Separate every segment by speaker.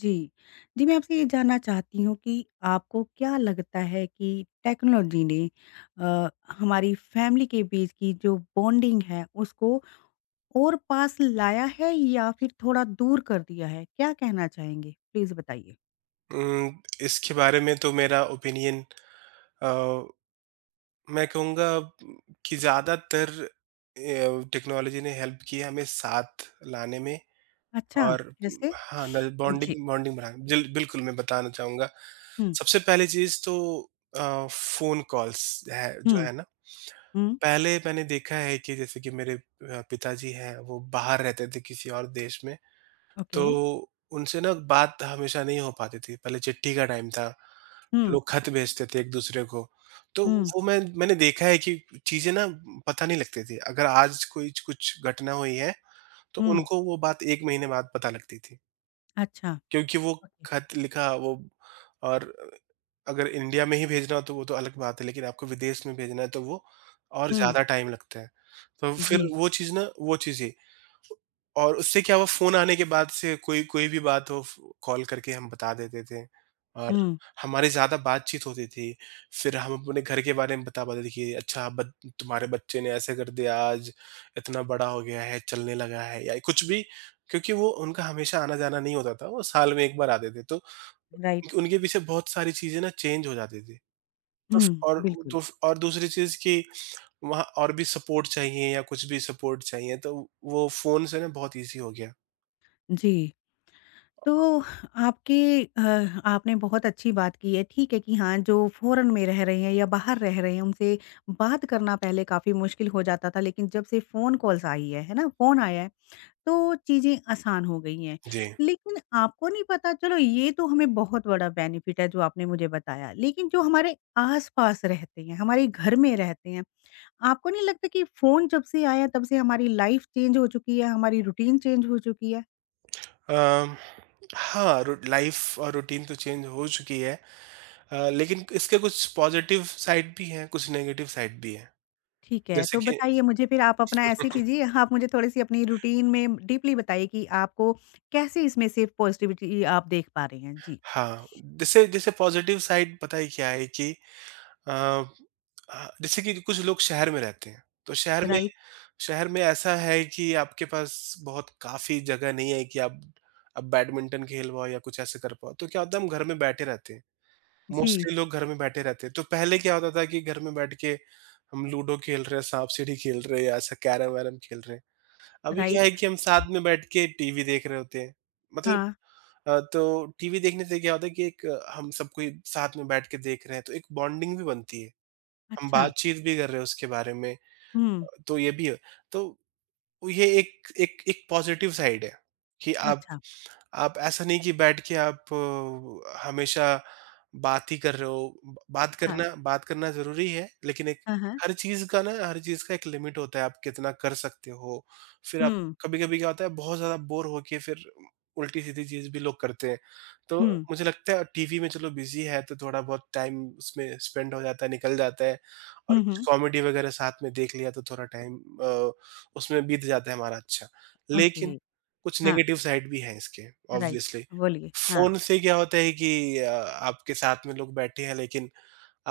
Speaker 1: जी। जी, मैं आपसे ये जानना चाहती हूँ कि आपको क्या लगता है कि टेक्नोलॉजी ने अ, हमारी फैमिली के बीच की जो बॉन्डिंग है उसको और पास लाया है या फिर थोड़ा दूर कर दिया है? क्या कहना चाहेंगे? प्लीज़ बताइए।
Speaker 2: इसके बारे में तो मेरा ओपिनियन अ, मैं कहूँगा कि ज़्यादातर टेक्नोलॉजी ने हेल्प की है हमें साथ लाने में
Speaker 1: अच्छा,
Speaker 2: और
Speaker 1: जैसे?
Speaker 2: हाँ, न
Speaker 1: जी।
Speaker 2: बॉन्डिंग बॉन्डिंग बढ़ाने जिल बिल्कुल मैं बताना चाहूँगा।
Speaker 1: हुँ,
Speaker 2: सबसे पहली चीज़ तो फ़ोन कॉल्स है जो
Speaker 1: हुँ,
Speaker 2: है ना,
Speaker 1: हुँ,
Speaker 2: पहले मैंने देखा है कि जैसे कि मेरे पिताजी हैं, वो बाहर रहते थे किसी और देश में,
Speaker 1: ओके।
Speaker 2: तो उनसे ना बात हमेशा नहीं हो पाती थी। पहले चिट्ठी का टाइम था।
Speaker 1: हुँ,
Speaker 2: लोग खत भेजते थे एक-दूसरे को। तो
Speaker 1: हुँ,
Speaker 2: वो मैंने देखा है कि चीज़ें ना पता नहीं लगती थी। अगर आज कोई कुछ घटना हुई है, तो
Speaker 1: हुँ,
Speaker 2: उनको वो बात 1 महीने बाद पता लगती थी।
Speaker 1: अच्छा,
Speaker 2: क्योंकि वो
Speaker 1: ओके।
Speaker 2: खत लिखा वो और अगर इंडिया में ही भेजना हो तो वो तो अलग बात है, लेकिन आपको विदेश में भेजना है तो वो और
Speaker 1: हुँ,
Speaker 2: ज़्यादा टाइम लगता है। तो फिर
Speaker 1: जी,
Speaker 2: वो चीज़ ना वो चीज़ें और उससे क्या हुआ फ़ोन आने के बाद से कोई कोई भी बात हो फ़ कॉल करके हम बता देते थे और
Speaker 1: हुँ,
Speaker 2: हमारी ज़्यादा बातचीत होती थी। फिर हम अपने घर के बारे में बता पाते थे कि अच्छा बत तुम्हारे बच्चे ने ऐसे कर दिया आज, इतना बड़ा हो गया है, चलने लगा है या कुछ भी क्योंकि वो उनका हमेशा आना-जाना नहीं होता था, वो साल में 1 बार आते थे। तो
Speaker 1: राइट।
Speaker 2: उनके पीछे बहुत सारी चीज़ें ना चेंज हो जाती थी। तो फ़
Speaker 1: हुँ,
Speaker 2: और
Speaker 1: बिल्कुल।
Speaker 2: तो फ़ और दूसरी चीज़ कि वहाँ और भी सपोर्ट चाहिए या कुछ भी सपोर्ट चाहिए तो वो फ़ोन से ना बहुत ईज़ी हो गया।
Speaker 1: जी। तो आपके अ, आपने बहुत अच्छी बात की है, ठीक है कि हाँ, जो फ़ॉरेन में रह रहे हैं या बाहर रह रहे हैं, उनसे बात करना पहले काफ़ी मुश्किल हो जाता था, लेकिन जब से फ़ोन कॉल्स आई है ना? फ़ोन आया है, तो चीज़ें आसान हो गई हैं।
Speaker 2: जी।
Speaker 1: लेकिन आपको नहीं पता चलो ये तो हमें बहुत बड़ा बेनिफिट है जो आपने मुझे बताया, लेकिन जो हमारे आस-पास रहते हैं, हमारे घर में रहते हैं, आपको नहीं लगता कि फ़ोन जब से आया तब से हमारी लाइफ़ चेंज हो चुकी है, हमारी रूटीन चेंज हो चुकी है?
Speaker 2: अम, हाँ, रू लाइफ़ और रूटीन तो चेंज हो चुकी है लेकिन इसके कुछ पॉज़िटिव साइड भी हैं, कुछ नेगेटिव साइड भी हैं।
Speaker 1: ठीक है,
Speaker 2: जैसे
Speaker 1: तो
Speaker 2: कि
Speaker 1: बताइए मुझे फिर आप अपना ऐसे कीजिए, आप मुझे थोड़ी-सी अपनी रूटीन में डीपली बताइए कि आपको कैसे इसमें से पॉज़िटिविटी आप देख पा रहे हैं? जी।
Speaker 2: हाँ, जैसे जैसे पॉज़िटिव साइड पता है क्या है कि अ, जैसे कि कुछ लोग शहर में रहते हैं, तो शहर में
Speaker 1: राइट,
Speaker 2: शहर में ऐसा है कि आपके पास बहुत काफ़ी जगह नहीं है कि आप बैडमिंटन खेल पाओ या कुछ ऐसे कर पाओ, तो क्या होता है हम घर में बैठे रहते हैं।
Speaker 1: जी,
Speaker 2: मोस्टली लोग घर में बैठे रहते हैं। तो पहले क्या होता था कि घर में बैठ के हम लूडो खेल रहे हैं, सांप सीढ़ी खेल रहे हैं या ऐसा कैरम-वैरम खेल रहे हैं। अभी क्या है
Speaker 1: राइट,
Speaker 2: कि हम साथ में बैठ के टीवी देख रहे होते हैं। मतलब
Speaker 1: हाँ,
Speaker 2: तो टीवी देखने से क्या होता है कि एक हम सब कोई साथ में बैठ के देख रहे हैं तो एक बॉन्डिंग भी बनती है। हम
Speaker 1: अच्छा,
Speaker 2: बातचीत भी कर रहे हैं उसके बारे में।
Speaker 1: हुँ,
Speaker 2: तो ये भी है। तो ये एक एक एक पॉजिटिव साइड है कि आप
Speaker 1: अच्छा।
Speaker 2: आप ऐसा नहीं कि बैठ के आप हमेशा बात ही कर रहे हो। ब
Speaker 1: हाँ,
Speaker 2: बात करना ज़रूरी है, लेकिन एक
Speaker 1: हाँ, हाँ।
Speaker 2: हर चीज़ का ना हर चीज़ का एक लिमिट होता है, आप कितना कर सकते हो। फिर आप
Speaker 1: हुँ,
Speaker 2: कभी-कभी क्या होता है बहुत ज़्यादा बोर होके फिर उल्टी-सीधी चीज़ भी लोग करते हैं। तो
Speaker 1: हुँ,
Speaker 2: मुझे लगता है टीवी में चलो बिज़ी है तो थोड़ा बहुत टाइम उसमें स्पेंड हो जाता है, निकल जाता है और
Speaker 1: हुँ,
Speaker 2: कुछ
Speaker 1: हुँ,
Speaker 2: कॉमेडी वगैरह साथ में देख लिया तो थोड़ा टाइम अ, उसमें बीत जाता है हमारा अच्छा।
Speaker 1: ओके,
Speaker 2: लेकिन कुछ
Speaker 1: हाँ,
Speaker 2: नेगेटिव साइड भी हैं इसके
Speaker 1: राइट,
Speaker 2: ऑब्वियसली।
Speaker 1: बोलिए, हाँ।
Speaker 2: फ़ोन से क्या होता है कि आपके साथ में लोग बैठे हैं लेकिन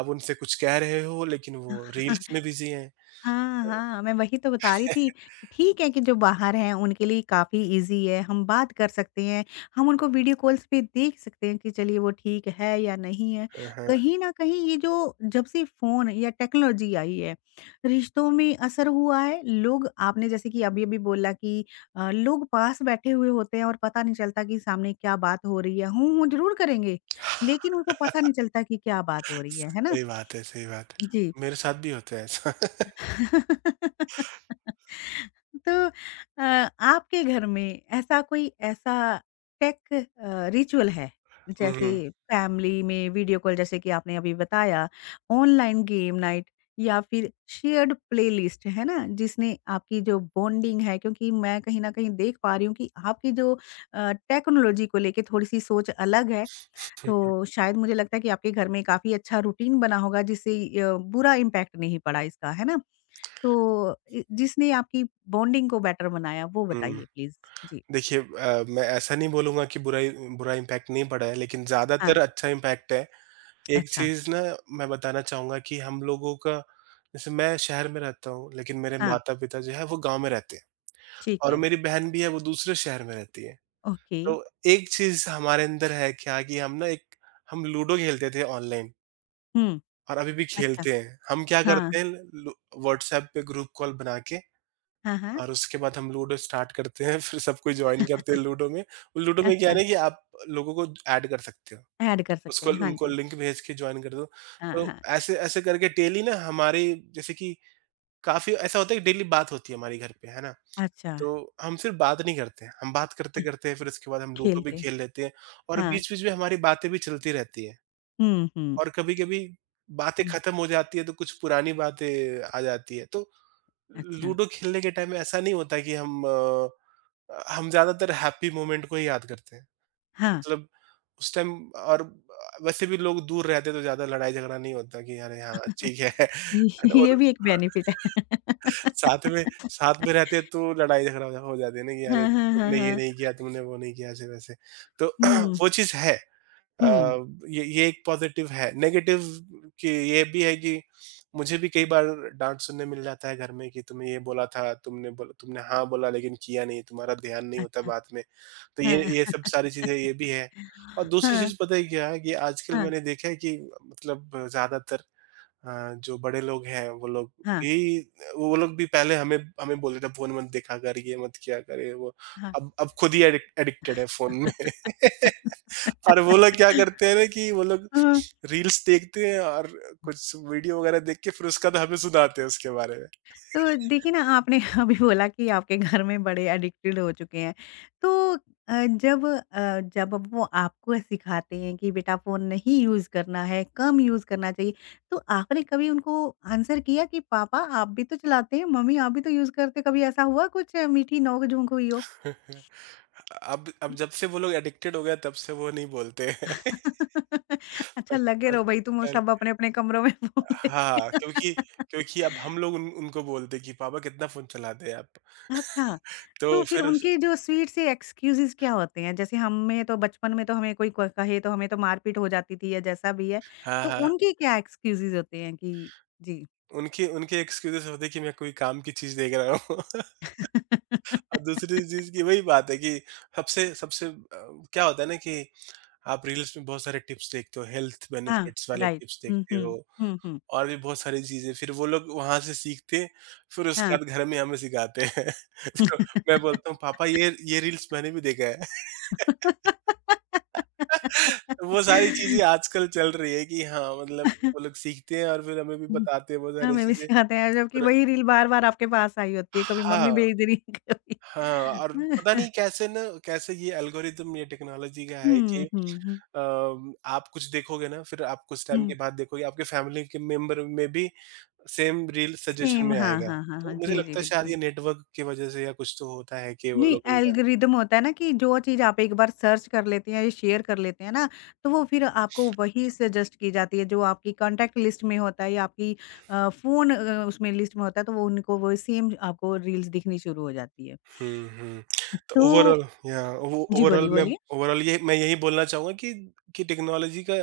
Speaker 2: आप उनसे कुछ कह रहे हो लेकिन वो रील्स में बिज़ी हैं।
Speaker 1: हाँ, हाँ, मैं वही तो बता रही थी। ठीक है कि जो बाहर हैं उनके लिए काफ़ी ईज़ी है, हम बात कर सकते हैं, हम उनको वीडियो कॉल्स पे देख सकते हैं कि चलिए वो ठीक है या नहीं है।
Speaker 2: हाँ, हाँ,
Speaker 1: कहीं न कहीं ये जो जब से फ़ोन या टेक्नोलॉजी आई है, रिश्तों में असर हुआ है। लोग आपने जैसे कि अभी-अभी बोला कि लोग पास बैठे हुए होते हैं और पता नहीं चलता कि सामने क्या बात हो रही है। हूँ, हूँ ज़रूर करेंगे, लेकिन उनको पता नहीं चलता कि क्या बात हो रही है ना?
Speaker 2: सही बात है, सही बात
Speaker 1: जी।
Speaker 2: है। मेरे साथ भी होता है ऐसा।
Speaker 1: तो अ, आपके घर में ऐसा कोई ऐसा टेक रिचुअल है?
Speaker 2: हुँ,
Speaker 1: जैसे
Speaker 2: हुँ,
Speaker 1: फैमिली में वीडियो कॉल जैसे कि आपने अभी बताया, ऑनलाइन गेम नाइट या फिर शेयर्ड प्लेलिस्ट, है ना? जिसने आपकी जो बॉन्डिंग है क्योंकि मैं कहीं न कहीं देख पा रही हूँ कि आपकी जो टेक्नोलॉजी को लेके थोड़ी-सी सोच अलग है। तो शायद मुझे लगता है कि आपके घर में काफ़ी अच्छा रूटीन बना होगा जिससे बुरा इम्पैक्ट नहीं पड़ा इसका, है ना? तो इ जिसने आपकी बॉन्डिंग को बेटर बनाया वो
Speaker 2: हुँ,
Speaker 1: बताइए
Speaker 2: हुँ।
Speaker 1: प्लीज़? जी।
Speaker 2: देखिए मैं ऐसा नहीं बोलूँगा कि बुरा इम्पैक्ट नहीं पड़ा है लेकिन
Speaker 1: हाँ,
Speaker 2: ज़्यादातर अच्छा इम्पैक्ट है। एक
Speaker 1: अच्छा।
Speaker 2: चीज़ ना मैं बताना चाहूँगा कि हम लोगों का जैसे मैं शहर में रहता हूँ लेकिन मेरे
Speaker 1: हाँ,
Speaker 2: माता-पिता जो है वो गाँव में रहते हैं।
Speaker 1: ठीक
Speaker 2: और
Speaker 1: है।
Speaker 2: मेरी बहन भी है वो दूसरे शहर में रहती है।
Speaker 1: ओके।
Speaker 2: तो एक चीज़ हमारे अंदर है क्या कि हम ना एक हम लूडो खेलते थे ऑनलाइन
Speaker 1: हुँ,
Speaker 2: और अभी भी
Speaker 1: अच्छा।
Speaker 2: खेलते हैं। हम क्या
Speaker 1: हाँ,
Speaker 2: करते हैं लू व्हाट्सऐप पे ग्रुप कॉल बना के
Speaker 1: हाँ, हाँ।
Speaker 2: और उसके बाद हम लूडो स्टार्ट करते हैं फिर सब कोई जॉइन करते हैं लूडो में। लूडो में क्या है
Speaker 1: अच्छा,
Speaker 2: ना कि आप लोगों को ऐड कर सकते हो।
Speaker 1: ऐड कर सकते
Speaker 2: उसको
Speaker 1: हैं। हाँ
Speaker 2: उनको
Speaker 1: जी।
Speaker 2: लिंक भेज के जॉइन कर दो।
Speaker 1: हाँ,
Speaker 2: तो
Speaker 1: हाँ।
Speaker 2: ऐसे ऐसे करके डेली ना हमारे जैसे कि काफ़ी ऐसा होता है कि डेली बात होती है हमारी घर पे, है ना?
Speaker 1: अच्छा,
Speaker 2: तो हम सिर्फ बात नहीं करते हैं, हम बात
Speaker 1: अ,
Speaker 2: करते-करते फिर उसके बाद हम लूडो भी
Speaker 1: खेलते हैं।
Speaker 2: खेल लेते हैं और
Speaker 1: हाँ।
Speaker 2: बीच-बीच में हमारी बातें भी चलती रहती हैं
Speaker 1: हुँ, हुँ,
Speaker 2: और कभी-कभी बातें
Speaker 1: हुँ।
Speaker 2: खत्म हो जाती है तो कुछ पुरानी बातें आ जाती है। तो
Speaker 1: अच्छा,
Speaker 2: लूडो खेलने के टाइम में ऐसा नहीं होता कि हम ज़्यादातर हैप्पी मोमेंट को ही याद करते हैं।
Speaker 1: हाँ।
Speaker 2: मतलब उस टाइम और वैसे भी लोग दूर रहते तो ज़्यादा लड़ाई-झगड़ा नहीं होता कि अरे! हाँ, ठीक है।
Speaker 1: ये
Speaker 2: है ना?
Speaker 1: ये
Speaker 2: और
Speaker 1: भी एक बेनिफिट है।
Speaker 2: साथ में साथ में रहते तो लड़ाई झगड़ा हो जाती है ना कि अरे
Speaker 1: हाँ, हाँ, हाँ,
Speaker 2: तुमने ये
Speaker 1: हाँ।
Speaker 2: नहीं किया, तुमने वो नहीं किया, ऐसे-वैसे। तो
Speaker 1: हुँ,
Speaker 2: वो चीज़ है। अ,
Speaker 1: हुँ।
Speaker 2: ये एक पॉज़िटिव है। नेगेटिव कि ये भी है कि मुझे भी कई बार डाँट सुनने मिल जाता है घर में कि तुमने ये बोला था, तुमने हाँ बोला लेकिन किया नहीं, तुम्हारा ध्यान नहीं होता
Speaker 1: अच्छा।
Speaker 2: बात में। तो ये
Speaker 1: हाँ।
Speaker 2: ये सब सारी चीज़ें ये भी है। और दूसरी
Speaker 1: हाँ,
Speaker 2: चीज़ पता है क्या है कि आजकल
Speaker 1: हाँ,
Speaker 2: मैंने देखा है कि मतलब ज़्यादातर जो बड़े लोग हैं
Speaker 1: हाँ,
Speaker 2: भी वो लोग भी पहले हमें हमें बोल रहे थे फ़ोन मत देखा कर, ये मत किया कर, ये वो।
Speaker 1: हाँ।
Speaker 2: अब खुद ही एडिक्टेड है फ़ोन में। और वो लोग क्या करते हैं ना कि वो लोग
Speaker 1: हाँ,
Speaker 2: रील्स देखते हैं और कुछ वीडियो वगैरह देख के फिर उसका तो हमें सुनाते हैं उसके बारे में।
Speaker 1: तो देखिए ना आपने अभी बोला कि आपके घर में बड़े एडिक्टेड हो चुके हैं। तो अ, जब जब अब वो आपको सिखाते हैं कि बेटा फ़ोन नहीं यूज़ करना है, कम यूज़ करना चाहिए, तो आपने कभी उनको आंसर किया कि पापा आप भी तो चलाते हैं, मम्मी आप भी तो यूज़ करते हो, कभी ऐसा हुआ कुछ मीठी नोक-झोंक हुई हो?
Speaker 2: अब जब से वो लोग एडिक्टेड हो गए तब से वो नहीं बोलते हैं। प
Speaker 1: अच्छा लगे
Speaker 2: प
Speaker 1: रहो भई तुम
Speaker 2: पहल
Speaker 1: सब अपने-अपने कमरों में फ़ोन लेके।
Speaker 2: हाँ, क्योंकि क्योंकि अब हम लोग उन उनको बोलते हैं कि पापा कितना फ़ोन चलाते हैं आप?
Speaker 1: अच्छा, तो
Speaker 2: तो
Speaker 1: फिर
Speaker 2: फिर
Speaker 1: उनके जो स्वीट से एक्सक्यूज़ेज़ क्या होते हैं? जैसे हमें तो बचपन में तो हमें कोई क कहे तो हमें तो मारपीट हो जाती थी या जैसा भी है,
Speaker 2: हाँ,
Speaker 1: तो
Speaker 2: हाँ।
Speaker 1: उनके क्या एक्सक्यूज़ेज़ होते हैं कि जी।
Speaker 2: उनके उनके एक्सक्यूज़ेस होते हैं कि मैं कोई काम की चीज़ देख रहा हूँ और दूसरी चीज़ की वही बात है कि सबसे सबसे क्या होता है ना कि आप रील्स में बहुत सारे टिप्स देखते हो, हेल्थ
Speaker 1: हाँ,
Speaker 2: बेनिफिट्स वाले
Speaker 1: राइट।
Speaker 2: टिप्स
Speaker 1: हुँ,
Speaker 2: देखते
Speaker 1: हुँ।
Speaker 2: हो
Speaker 1: हुँ, हुँ।
Speaker 2: और भी बहुत सारी चीज़ें, फिर वो लोग वहाँ से सीखते हैं, फिर उसके
Speaker 1: हाँ।
Speaker 2: बाद घर में हमें सिखाते हैं। तो मैं बोलता हूँ, "पापा ये रील्स मैंने भी देखा है।" वो सारी चीज़ें आजकल चल रही है कि हाँ, मतलब वो लोग सीखते हैं और फिर हमें भी
Speaker 1: हुँ,
Speaker 2: बताते हैं वो सारी
Speaker 1: हमें भी
Speaker 2: चीज़ें।
Speaker 1: सिखाते हैं जबकि
Speaker 2: फिर
Speaker 1: वही रील बार-बार आपके पास आई होती है, कभी मम्मी
Speaker 2: हाँ।
Speaker 1: भेज रही है, कभी
Speaker 2: हाँ, और पता नहीं कैसे ना कैसे ये एल्गोरिदम ये टेक्नोलॉजी का है कि
Speaker 1: हुँ, हुँ, हुँ,
Speaker 2: आप कुछ देखोगे ना फिर आप कुछ टाइम के
Speaker 1: हुँ।
Speaker 2: बाद देखोगे आपके फैमिली के मेंबर में भी सेम रील सजेशन
Speaker 1: सेम
Speaker 2: में
Speaker 1: हाँ,
Speaker 2: आएगा।
Speaker 1: हाँ, हाँ, हाँ।
Speaker 2: तो मुझे
Speaker 1: जी, जी,
Speaker 2: लगता है शायद
Speaker 1: बिल्कुल।
Speaker 2: ये नेटवर्क की वजह से या कुछ तो होता है कि वो
Speaker 1: नहीं
Speaker 2: लोग
Speaker 1: एल्गोरिदम होता है ना कि जो चीज़ आप एक बार सर्च कर लेते हैं या शेयर कर लेते हैं ना, तो वो फिर आपको वही सजेस्ट की जाती है जो आपकी कॉन्टैक्ट लिस्ट में होता है या आपकी फ़ोन उसमें लिस्ट में होता है तो वो उनको वो सेम आपको रील्स दिखनी शुरू हो जाती है।
Speaker 2: हुँ, हुँ। तो
Speaker 1: तो
Speaker 2: ओवरऑल या ओ
Speaker 1: जी,
Speaker 2: ओवरऑल
Speaker 1: बोलिए,
Speaker 2: मैं
Speaker 1: बोलिए।
Speaker 2: ओवरऑल ये मैं यही बोलना चाहूँगा कि टेक्नोलॉज़ी का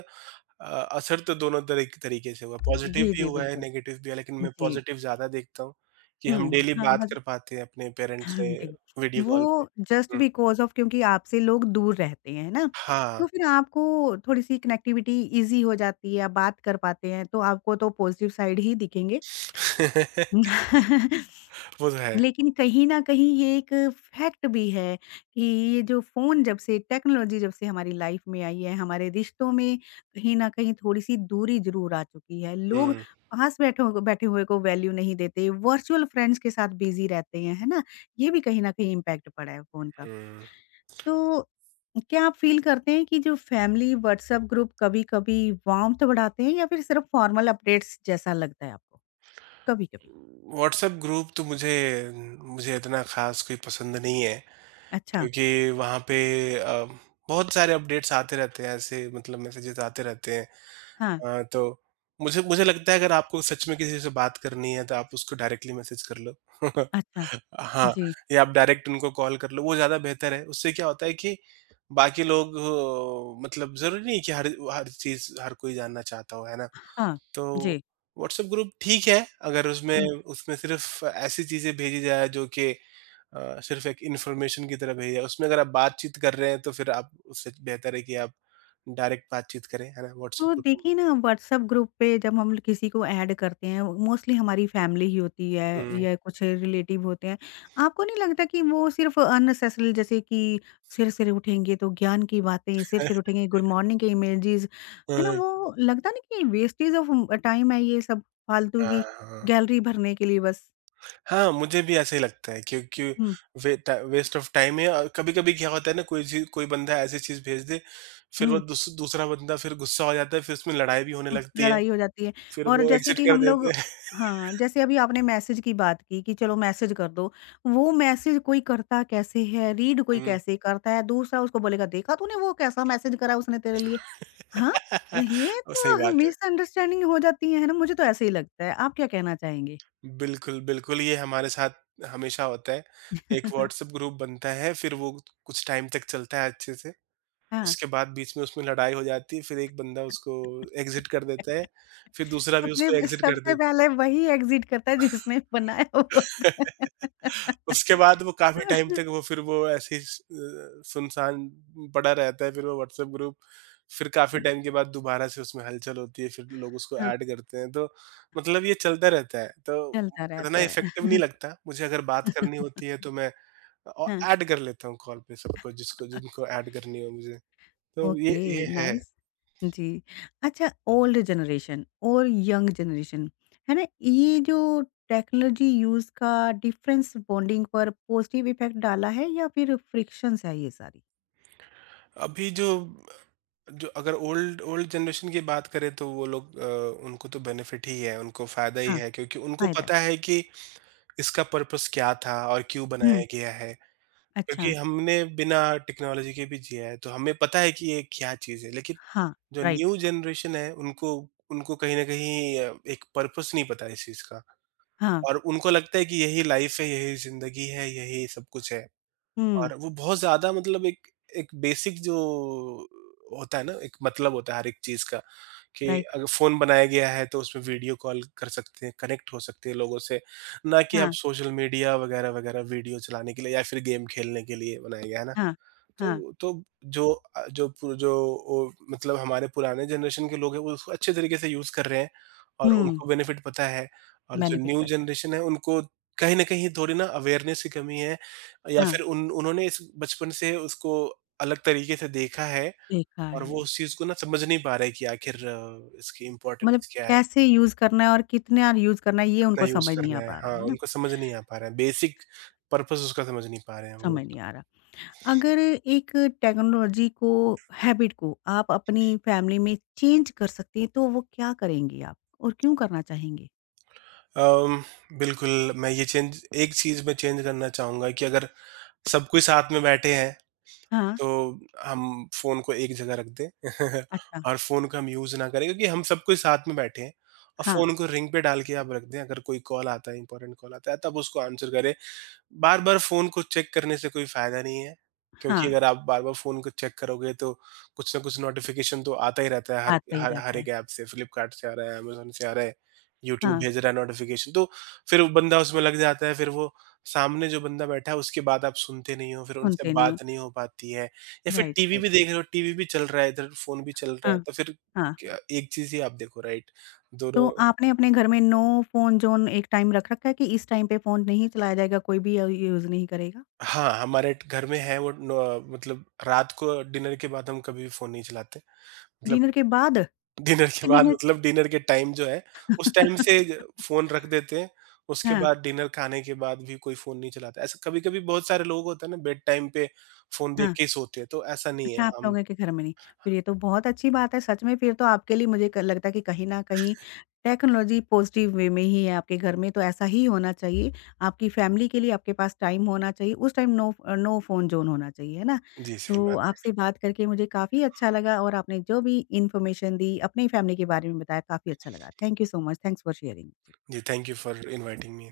Speaker 2: असर तो दोनों तरह तरीके से हुआ, पॉज़िटिव
Speaker 1: जी,
Speaker 2: भी
Speaker 1: जी,
Speaker 2: हुआ है,
Speaker 1: बिल्कुल।
Speaker 2: नेगेटिव भी है, लेकिन मैं
Speaker 1: जी।
Speaker 2: पॉज़िटिव ज़्यादा देखता हूँ कि हम
Speaker 1: हुँ,
Speaker 2: डेली
Speaker 1: हाँ,
Speaker 2: बात
Speaker 1: मतलब
Speaker 2: कर पाते हैं अपने पेरेंट्स
Speaker 1: हाँ
Speaker 2: से
Speaker 1: जी,
Speaker 2: वीडियो कॉल पे।
Speaker 1: वो जस्ट
Speaker 2: हुँ।
Speaker 1: बिकॉज़ ऑफ क्योंकि आपसे लोग दूर रहते हैं, है ना?
Speaker 2: हाँ।
Speaker 1: तो फिर आपको थोड़ी-सी कनेक्टिविटी ईज़ी हो जाती है, आप बात कर पाते हैं, तो आपको तो पॉज़िटिव साइड ही दिखेंगे।
Speaker 2: वो तो है।
Speaker 1: लेकिन कहीं न कहीं ये एक फैक्ट भी है कि ये जो फ़ोन जब से टेक्नोलॉज़ी जब से हमारी लाइफ़ में आई है, हमारे रिश्तों में कहीं न कहीं थोड़ी-सी दूरी ज़रूर आ चुकी है। लोग
Speaker 2: हुँ,
Speaker 1: पास बैठो बैठे हुए को वैल्यू नहीं देते, वर्चुअल फ्रेंड्स के साथ बिज़ी रहते हैं, है ना? ये भी कहीं न कहीं इम्पैक्ट पड़ा है फ़ोन का।
Speaker 2: हुँ।
Speaker 1: तो क्या आप फ़ील करते हैं कि जो फ़ैमिली व्हाट्सएप ग्रुप कभी-कभी वार्मथ बढ़ाते हैं या फिर सिर्फ़ फ़ॉर्मल अपडेट्स जैसा लगता है आपको? कभी-कभी।
Speaker 2: व्हाट्सएप ग्रुप तो मुझे मुझे इतना ख़ास कोई पसंद नहीं है।
Speaker 1: अच्छा।
Speaker 2: क्योंकि वहाँ पे अ, बहुत सारे अपडेट्स आते रहते हैं ऐसे मतलब मैसेजेस आते रहते हैं।
Speaker 1: हाँ।
Speaker 2: तो मुझे मुझे लगता है अगर आपको सच में किसी से बात करनी है तो आप उसको डायरेक्टली मैसेज कर लो।
Speaker 1: अच्छा।
Speaker 2: हाँ,
Speaker 1: जी।
Speaker 2: या आप डायरेक्ट उनको कॉल कर लो, वो ज़्यादा बेहतर है। उससे क्या होता है कि बाकी लोग मतलब ज़रूरी नहीं कि हर हर चीज़ हर कोई जानना चाहता हो, है ना?
Speaker 1: हाँ,
Speaker 2: तो
Speaker 1: जी।
Speaker 2: व्हाट्सएप ग्रुप ठीक है, अगर उसमें
Speaker 1: हुँ।
Speaker 2: उसमें सिर्फ़ ऐसी चीज़ें भेजी जाए जो कि सिर्फ एक इन्फॉर्मेशन की तरह भेजा उसमें अगर आप बातचीत कर रहे हैं तो फिर आप उससे बेहतर है कि आप डायरेक्ट बातचीत करें, है ना? व्हाट्सएप
Speaker 1: तो
Speaker 2: ग्रुप में।
Speaker 1: देखिए ना व्हाट्सएप ग्रुप पे जब हम किसी को ऐड करते हैं, मोस्टली हमारी फैमिली ही होती
Speaker 2: हुँ,
Speaker 1: है
Speaker 2: हुँ।
Speaker 1: या कुछ रिलेटिव होते हैं। आपको नहीं लगता कि वो सिर्फ़ अननेसेसरी जैसे कि सिर-सिर उठेंगे तो ज्ञान की बातें, सिर-सिर उठेंगे गुड मॉर्निंग के इमेजेस, है ना? वो लगता नहीं कि वेस्टेज ऑफ टाइम है ये सब फालतू
Speaker 2: हाँ,
Speaker 1: की
Speaker 2: हाँ।
Speaker 1: गैलरी भरने के लिए बस?
Speaker 2: हाँ, मुझे भी ऐसा ही लगता है क्योंकि
Speaker 1: हुँ,
Speaker 2: वे टा वेस्ट ऑफ टाइम है और कभी-कभी क्या होता है ना, कोई चीज़ कोई बंदा ऐसी चीज़ भेज दे, फिर वो
Speaker 1: हुँ।
Speaker 2: दूस दूसरा बंदा फिर गुस्सा हो जाता है, फिर उसमें लड़ाई भी होने
Speaker 1: अह,
Speaker 2: लगती है,
Speaker 1: लड़ाई हो जाती है
Speaker 2: फिर
Speaker 1: और
Speaker 2: वो
Speaker 1: जैसे
Speaker 2: एग्ज़िट
Speaker 1: कि
Speaker 2: कर
Speaker 1: हम
Speaker 2: देते
Speaker 1: लोग
Speaker 2: हैं।
Speaker 1: हाँ, जैसे अभी आपने मैसेज की बात की कि चलो मैसेज कर दो। वो मैसेज कोई करता कैसे है, रीड कोई
Speaker 2: हुँ।
Speaker 1: कैसे करता है, दूसरा उसको बोलेगा देखा तूने वो कैसा मैसेज करा उसने तेरे लिए? हाँ, ये
Speaker 2: वो सही
Speaker 1: तो
Speaker 2: बात है।
Speaker 1: मिसअंडरस्टैंडिंग हो जाती है ना? मुझे तो ऐसे ही लगता है। आप क्या कहना चाहेंगे?
Speaker 2: बिल्कुल, बिल्कुल, ये हमारे साथ हमेशा होता है। एक व्हाट्सएप ग्रुप बनता है, फिर वो कुछ टाइम तक चलता है अच्छे से,
Speaker 1: हाँ।
Speaker 2: उसके बाद बीच में उसमें लड़ाई हो जाती है, फिर एक बंदा उसको एग्ज़िट कर देता है, फिर दूसरा भी
Speaker 1: सबसे
Speaker 2: उसको एग्ज़िट कर
Speaker 1: सबसे
Speaker 2: देता है।
Speaker 1: पहले वही एग्ज़िट करता है जिसने बनाया होता है।
Speaker 2: उसके बाद वो काफ़ी टाइम तक वो फिर वो ऐसे ही सुनसान पड़ा रहता है, फिर वो व्हाट्सएप ग्रुप, फिर काफ़ी टाइम के बाद दोबारा से उसमें हलचल होती है, फिर लोग उसको
Speaker 1: हाँ,
Speaker 2: ऐड करते हैं, तो मतलब ये चलता रहता है। तो
Speaker 1: चलता रहता
Speaker 2: इतना इफ़ेक्टिव नहीं
Speaker 1: है।
Speaker 2: लगता, मुझे अगर बात करनी होती है तो मैं औ
Speaker 1: हाँ,
Speaker 2: ऐड कर लेता हूँ कॉल पे सबको, जिसको जिनको ऐड करनी हो मुझे, तो ये
Speaker 1: ओके,
Speaker 2: ये है।
Speaker 1: नाइस। जी, अच्छा ओल्ड जनरेशन और यंग जनरेशन, है ना? ये जो टेक्नोलॉजी यूज़ का डिफरेंस बॉन्डिंग पर पॉज़िटिव इफ़ेक्ट डाला है या फिर फ्रिक्शंस है ये सारी?
Speaker 2: अभी जो जो अगर ओल्ड ओल्ड जनरेशन की बात करें तो वो लोग उनको तो बेनिफिट ही है, उनको फ़ायदा ही
Speaker 1: हाँ,
Speaker 2: है क्योंकि उनको
Speaker 1: फ़ायदा।
Speaker 2: पता है कि इसका पर्पस क्या था और क्यों बनाया
Speaker 1: हुँ,
Speaker 2: गया है। क्योंकि
Speaker 1: अच्छा।
Speaker 2: हमने बिना टेक्नोलॉजी के भी जिया है, तो हमें पता है कि ये क्या चीज़ है। लेकिन
Speaker 1: हाँ,
Speaker 2: जो
Speaker 1: राइट।
Speaker 2: न्यू जनरेशन है उनको उनको कहीं न कहीं एक पर्पस नहीं पता इस चीज़ का
Speaker 1: हाँ,
Speaker 2: और उनको लगता है कि यही लाइफ़ है, यही ज़िंदगी है, यही सब कुछ है।
Speaker 1: हुँ,
Speaker 2: और वो बहुत ज़्यादा मतलब एक एक बेसिक जो होता है ना, एक मतलब होता है हर एक चीज़ का। कि
Speaker 1: राइट।
Speaker 2: अगर फ़ोन बनाया गया है तो उसमें वीडियो कॉल कर सकते हैं, कनेक्ट हो सकते हैं लोगों से, ना कि आप
Speaker 1: हाँ,
Speaker 2: सोशल मीडिया वगैरह-वगैरह वीडियो चलाने के लिए या फिर गेम खेलने के लिए बनाया गया है ना?
Speaker 1: हाँ, हाँ।
Speaker 2: तो जो अ, जो पु जो ओ मतलब हमारे पुराने जनरेशन के लोग हैं वो उसको अच्छे तरीके से यूज़ कर रहे हैं और
Speaker 1: हुँ,
Speaker 2: उनको बेनिफिट पता है और जो
Speaker 1: बेनिफिट
Speaker 2: न्यू
Speaker 1: पता है।
Speaker 2: जनरेशन है उनको कहीं न कहीं थोड़ी ना अवेयरनेस की कमी है या
Speaker 1: हाँ।
Speaker 2: फिर उन उन्होंने इस बचपन से उसको अलग तरीके से देखा है
Speaker 1: देखा
Speaker 2: और
Speaker 1: है।
Speaker 2: वो उस चीज़ को ना समझ नहीं पा रहे हैं कि आखिर इसकी
Speaker 1: मतलब
Speaker 2: इम्पोर्टेंस क्या है?
Speaker 1: कैसे यूज़ करना है और कितना यूज़ करना है ये
Speaker 2: कितना
Speaker 1: उनको
Speaker 2: यूज़
Speaker 1: समझ नहीं आ
Speaker 2: करना है?
Speaker 1: पा रहा
Speaker 2: हाँ,
Speaker 1: है ना?
Speaker 2: उनको समझ नहीं आ पा रहा है, बेसिक पर्पस उसका समझ नहीं पा रहे हैं वो
Speaker 1: समझ
Speaker 2: लोग।
Speaker 1: नहीं आ रहा। अगर एक टेक्नोलॉजी को हैबिट को आप अपनी फैमिली में चेंज कर सकते हैं तो वो क्या करेंगी आप और क्यों करना चाहेंगे?
Speaker 2: अम, बिल्कुल, मैं ये चेंज एक चीज़ मैं चेंज करना चाहूँगा कि अगर सब कोई साथ में बैठे हैं,
Speaker 1: हाँ,
Speaker 2: तो हम फ़ोन को एक जगह रख दें।
Speaker 1: अच्छा,
Speaker 2: और फ़ोन को हम यूज़ ना करें क्योंकि हम सब कोई साथ में बैठे हैं और
Speaker 1: हाँ,
Speaker 2: फ़ोन को रिंग पे डाल के आप रख दें, अगर कोई कॉल आता है, इम्पोर्टेंट कॉल आता है, तब उसको आंसर करें। बार-बार फ़ोन को चेक करने से कोई फ़ायदा नहीं है, क्योंकि
Speaker 1: हाँ,
Speaker 2: अगर आप बार-बार फ़ोन को चेक करोगे तो कुछ न कुछ नोटिफ़िकेशन तो आता ही रहता है
Speaker 1: आता
Speaker 2: हर
Speaker 1: ही
Speaker 2: हर
Speaker 1: रहता
Speaker 2: हर
Speaker 1: है।
Speaker 2: एक ऐप से, फ्लिपकार्ट से आ रहा है, अमेज़न से आ रहा है, यूट्यूब
Speaker 1: हाँ,
Speaker 2: भेज रहा है नोटिफ़िकेशन, तो फिर वो बंदा उसमें लग जाता है, फिर वो सामने जो बंदा बैठा है उसकी बात आप सुनते नहीं हो, फिर उनसे
Speaker 1: सुनते नहीं हो।
Speaker 2: बात नहीं हो पाती है या फिर
Speaker 1: राइट,
Speaker 2: टीवी भी
Speaker 1: राइट।
Speaker 2: देख रहे हो, टीवी भी चल रहा है, इधर फ़ोन भी चल रहा है,
Speaker 1: हाँ,
Speaker 2: तो फिर
Speaker 1: हाँ, हाँ।
Speaker 2: क्या एक चीज़ ही आप देखो राइट?
Speaker 1: तो
Speaker 2: दोनों।
Speaker 1: आपने अपने घर में नो फ़ोन ज़ोन एक टाइम रख रखा है कि इस टाइम पे फ़ोन नहीं चलाया जाएगा, कोई भी यूज़ नहीं करेगा?
Speaker 2: हाँ, हमारे ट घर में है वो न मतलब रात को डिनर के बाद हम कभी भी फ़ोन नहीं चलाते। मतलब
Speaker 1: डिनर के बाद?
Speaker 2: डिनर के
Speaker 1: कि
Speaker 2: बाद
Speaker 1: डिनर
Speaker 2: मतलब डिनर के टाइम जो है, उस टाइम से फ़ोन रख देते हैं, उसके
Speaker 1: हाँ,
Speaker 2: बाद डिनर खाने के बाद भी कोई फ़ोन नहीं चलाता। ऐसा कभी-कभी बहुत सारे लोग होते हैं ना, बेड टाइम पे फ़ोन देख
Speaker 1: हाँ।
Speaker 2: के ही सोते हैं, तो ऐसा नहीं है
Speaker 1: अच्छा, आप
Speaker 2: हम।
Speaker 1: लोगों के घर में नहीं। फिर ये तो बहुत अच्छी बात है सच में फिर तो आपके लिए मुझे क लगता है कि कहीं न कहीं टेक्नोलॉज़ी पॉज़िटिव वे में ही है आपके घर में तो ऐसा ही होना चाहिए। आपकी फ़ैमिली के लिए आपके पास टाइम होना चाहिए, उस time no no phone zone होना चाहिए, है ना?
Speaker 2: जी, सही
Speaker 1: तो
Speaker 2: बात है।
Speaker 1: आपसे बात करके मुझे काफ़ी अच्छा लगा और आपने जो भी इन्फॉर्मेशन दी अपनी फ़ैमिली के बारे में बताया काफ़ी अच्छा लगा। Thank you so much thanks for sharing. जी।
Speaker 2: जी, thank you for inviting me.